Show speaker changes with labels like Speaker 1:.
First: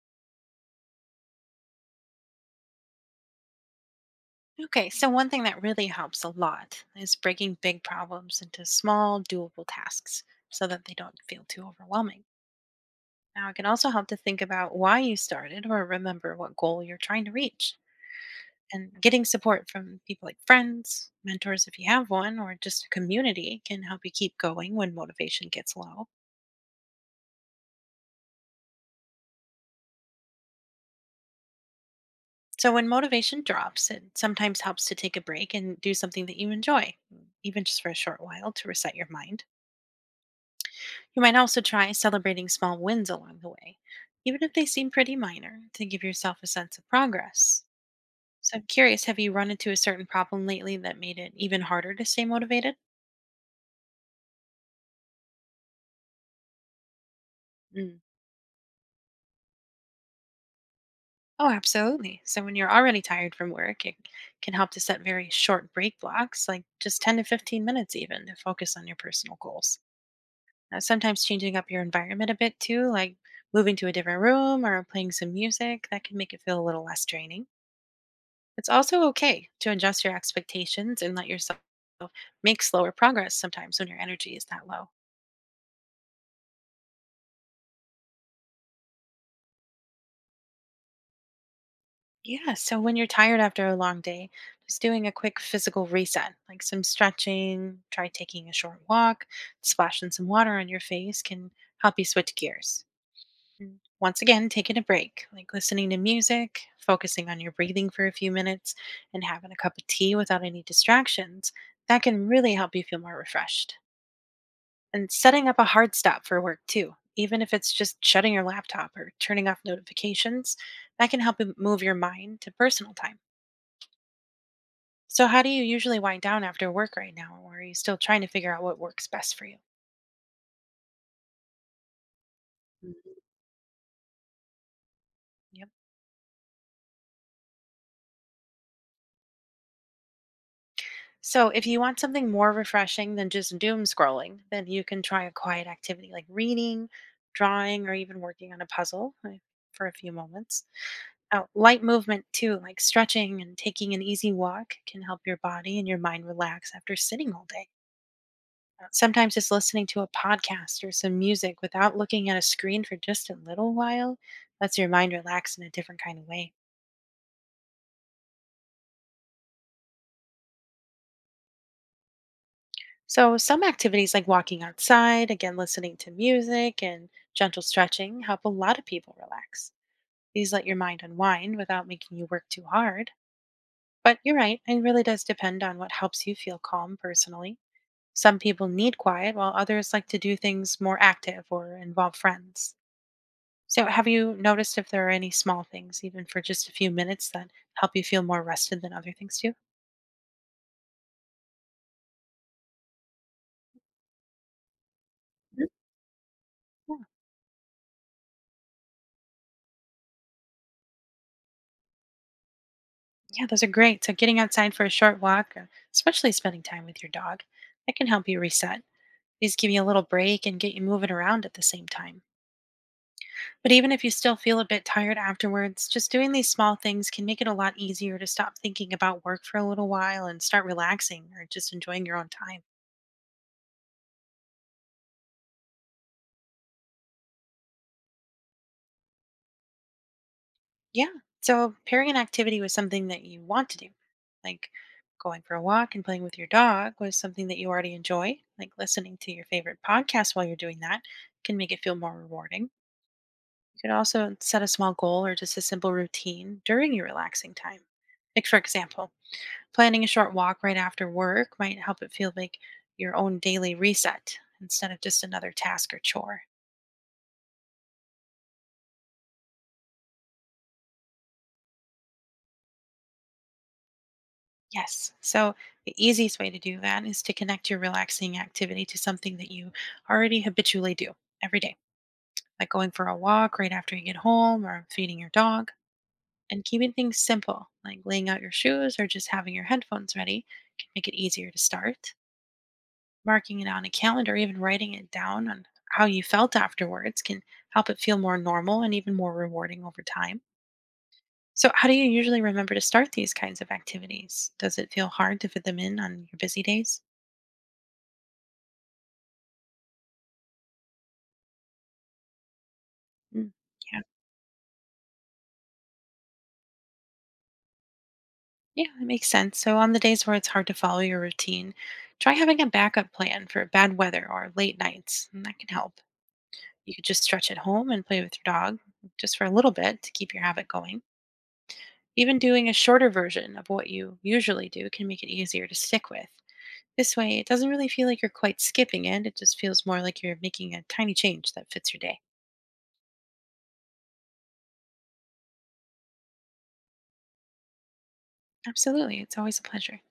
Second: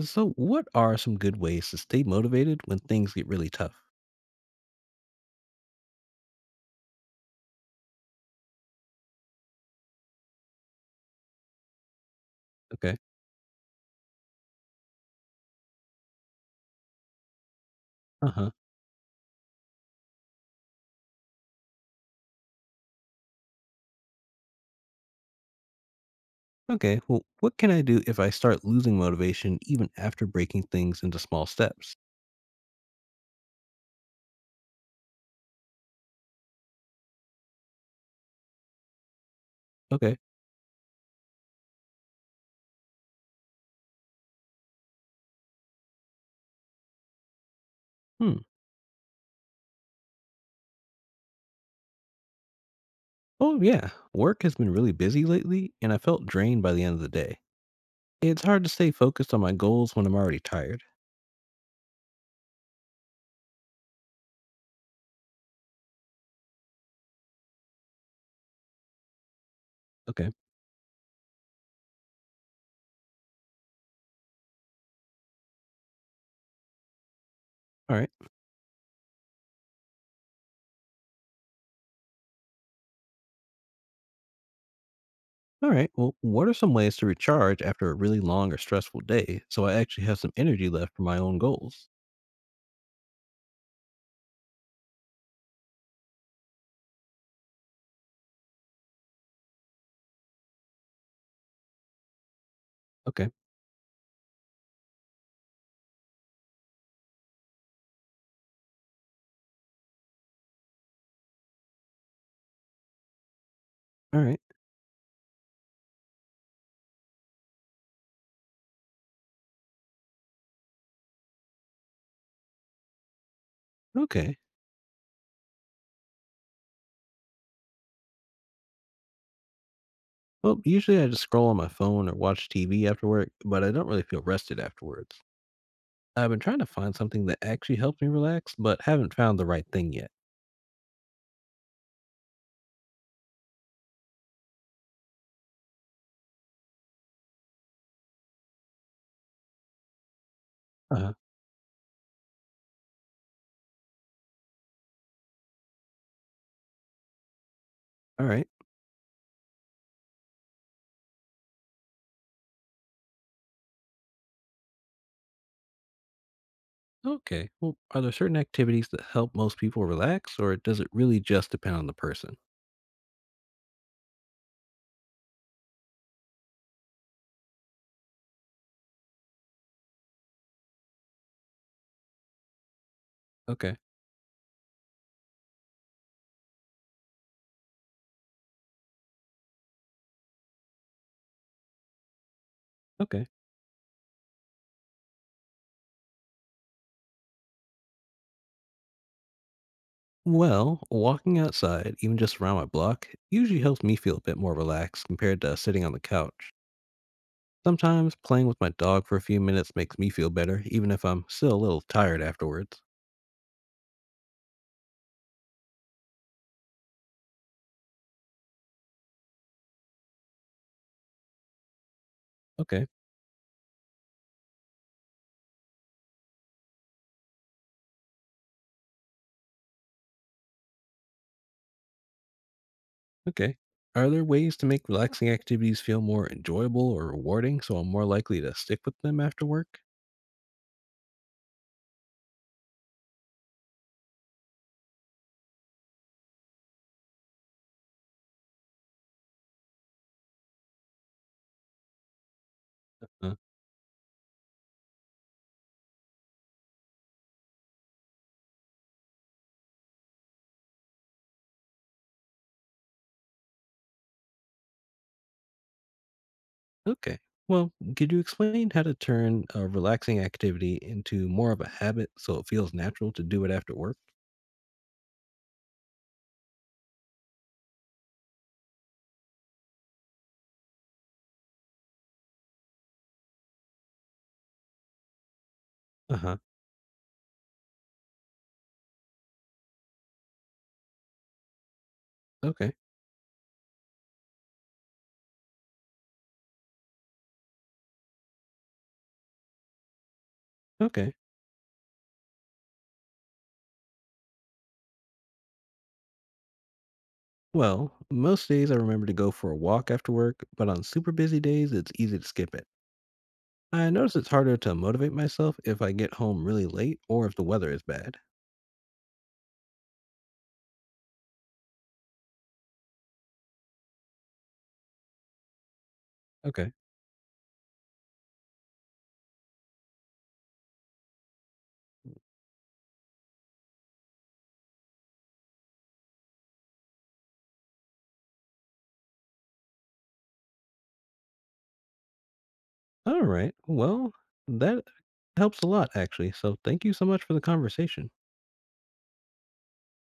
Speaker 1: So, what are some good ways to stay motivated when things get really tough?
Speaker 2: Okay, so one thing that really helps a lot is breaking big problems into small, doable tasks so that they don't feel too overwhelming.
Speaker 1: Okay.
Speaker 2: Now, it can also help to think about why you started or remember what goal you're trying to reach.
Speaker 1: Uh huh.
Speaker 2: And getting support from people like friends, mentors if you have one, or just a community can help you keep going when motivation gets low.
Speaker 1: Okay. Well, what can I do if I start losing motivation even after breaking things into small steps?
Speaker 2: So, when motivation drops, it sometimes helps to take a break and do something that you enjoy, even just for a short while to reset your mind.
Speaker 1: Okay.
Speaker 2: You might also try celebrating small wins along the way, even if they seem pretty minor, to give yourself a sense of progress.
Speaker 1: Hmm.
Speaker 2: So, I'm curious, have you run into a certain problem lately that made it even harder to stay motivated?
Speaker 1: Oh, yeah. Work has been really busy lately, and I felt drained by the end of the day.
Speaker 2: Mm.
Speaker 1: It's hard to stay focused on my goals when I'm already tired.
Speaker 2: Oh, absolutely. So, when you're already tired from work, it can help to set very short break blocks, like just 10 to 15 minutes even, to focus on your personal goals.
Speaker 1: Okay.
Speaker 2: Now, sometimes changing up your environment a bit too, like moving to a different room or playing some music, that can make it feel a little less draining.
Speaker 1: All right.
Speaker 2: It's also okay to adjust your expectations and let yourself make slower progress sometimes when your energy is that low.
Speaker 1: All right. Well, what are some ways to recharge after a really long or stressful day so I actually have some energy left for my own goals?
Speaker 2: Yeah, so when you're tired after a long day, just doing a quick physical reset, like some stretching, try taking a short walk, splashing some water on your face can help you switch gears.
Speaker 1: Okay.
Speaker 2: And once again, taking a break, like listening to music, focusing on your breathing for a few minutes, and having a cup of tea without any distractions, that can really help you feel more refreshed.
Speaker 1: All right.
Speaker 2: And setting up a hard stop for work too, even if it's just shutting your laptop or turning off notifications, that can help you move your mind to personal time.
Speaker 1: Okay.
Speaker 2: So, how do you usually wind down after work right now? Or are you still trying to figure out what works best for you?
Speaker 1: Well, usually I just scroll on my phone or watch TV after
Speaker 2: Mhm.
Speaker 1: work, but I don't really feel rested afterwards.
Speaker 2: Yep.
Speaker 1: I've been trying to find something that actually helps me relax, but haven't found the right thing yet.
Speaker 2: So, if you want something more refreshing than just doom scrolling, then you can try a quiet activity like reading, drawing, or even working on a puzzle for a few moments.
Speaker 1: Uh,
Speaker 2: Oh, light movement too, like stretching and taking an easy walk, can help your body and your mind relax after sitting all day.
Speaker 1: all right.
Speaker 2: Sometimes just listening to a podcast or some music without looking at a screen for just a little while lets your mind relax in a different kind of way.
Speaker 1: Okay. Well, are there certain activities that help most people relax, or does it really just depend on the person?
Speaker 2: So, some activities like walking outside, again, listening to music and gentle stretching help a lot of people relax. These let your mind unwind without making you work too hard.
Speaker 1: Okay.
Speaker 2: But you're right, it really does depend on what helps you feel calm personally. Some people need quiet, while others like to do things more active or involve friends.
Speaker 1: Okay.
Speaker 2: So, have you noticed if there are any small things, even for just a few minutes, that help you feel more rested than other things do?
Speaker 1: Well, walking outside, even just around my block, usually helps me feel a bit more relaxed compared to
Speaker 2: Mhm.
Speaker 1: sitting on the couch.
Speaker 2: Yeah,
Speaker 1: Sometimes playing with my dog for a few minutes makes me feel better, even if I'm still a little tired afterwards.
Speaker 2: yeah, those are great. So, getting outside for a short walk, or especially spending time with your dog, that can help you reset. These give you a little break and get you moving around at the same time.
Speaker 1: Okay.
Speaker 2: But even if you still feel a bit tired afterwards, just doing these small things can make it a lot easier to stop thinking about work for a little while and start relaxing or just enjoying your own time.
Speaker 1: Okay. Are there ways to make relaxing activities feel more enjoyable or rewarding so I'm more likely to stick with them after work?
Speaker 2: Yeah. So pairing an activity with something that you want to do, like going for a walk and playing with your dog, with something that you already enjoy, like listening to your favorite podcast while you're doing that, can make it feel more rewarding. You
Speaker 1: Uh,
Speaker 2: could also set a small goal or just a simple routine during your relaxing time. Like, for example, planning a short walk right after work might help it feel like your own daily reset instead of just another task or chore.
Speaker 1: okay. Well, could you explain how to turn a relaxing activity into more of a habit so it feels natural to do it after work?
Speaker 2: Yes. So the easiest way to do that is to connect your relaxing activity to something that you already habitually do every day, like going for a walk right after you get home or feeding your dog.
Speaker 1: Uh huh.
Speaker 2: And keeping things simple, like laying out your shoes or just having your headphones ready, can make it easier to start.
Speaker 1: Okay.
Speaker 2: Marking it on a calendar, even writing it down on how you felt afterwards, can help it feel more normal and even more rewarding over time.
Speaker 1: Okay.
Speaker 2: So, how do you usually remember to start these kinds of activities? Does it feel hard to fit them in on your busy days?
Speaker 1: Well, most days I remember to go for a walk after work, but on super busy days, it's easy to skip it.
Speaker 2: Mm.
Speaker 1: I
Speaker 2: Yeah,
Speaker 1: notice it's harder to motivate myself if I get home really late or if the weather is bad.
Speaker 2: yeah, that makes sense. So, on the days where it's hard to follow your routine, try having a backup plan for bad weather or late nights, and that can help.
Speaker 1: Okay.
Speaker 2: You could just stretch at home and play with your dog just for a little bit to keep your habit going. Even doing a shorter version of what you usually do can make it easier to stick with. This way, it doesn't really feel like you're quite skipping it, it just feels more like you're making a tiny change that fits your day.
Speaker 1: Alright, well, that helps a lot, actually, so thank you so much for the conversation.
Speaker 2: Absolutely, it's always a pleasure.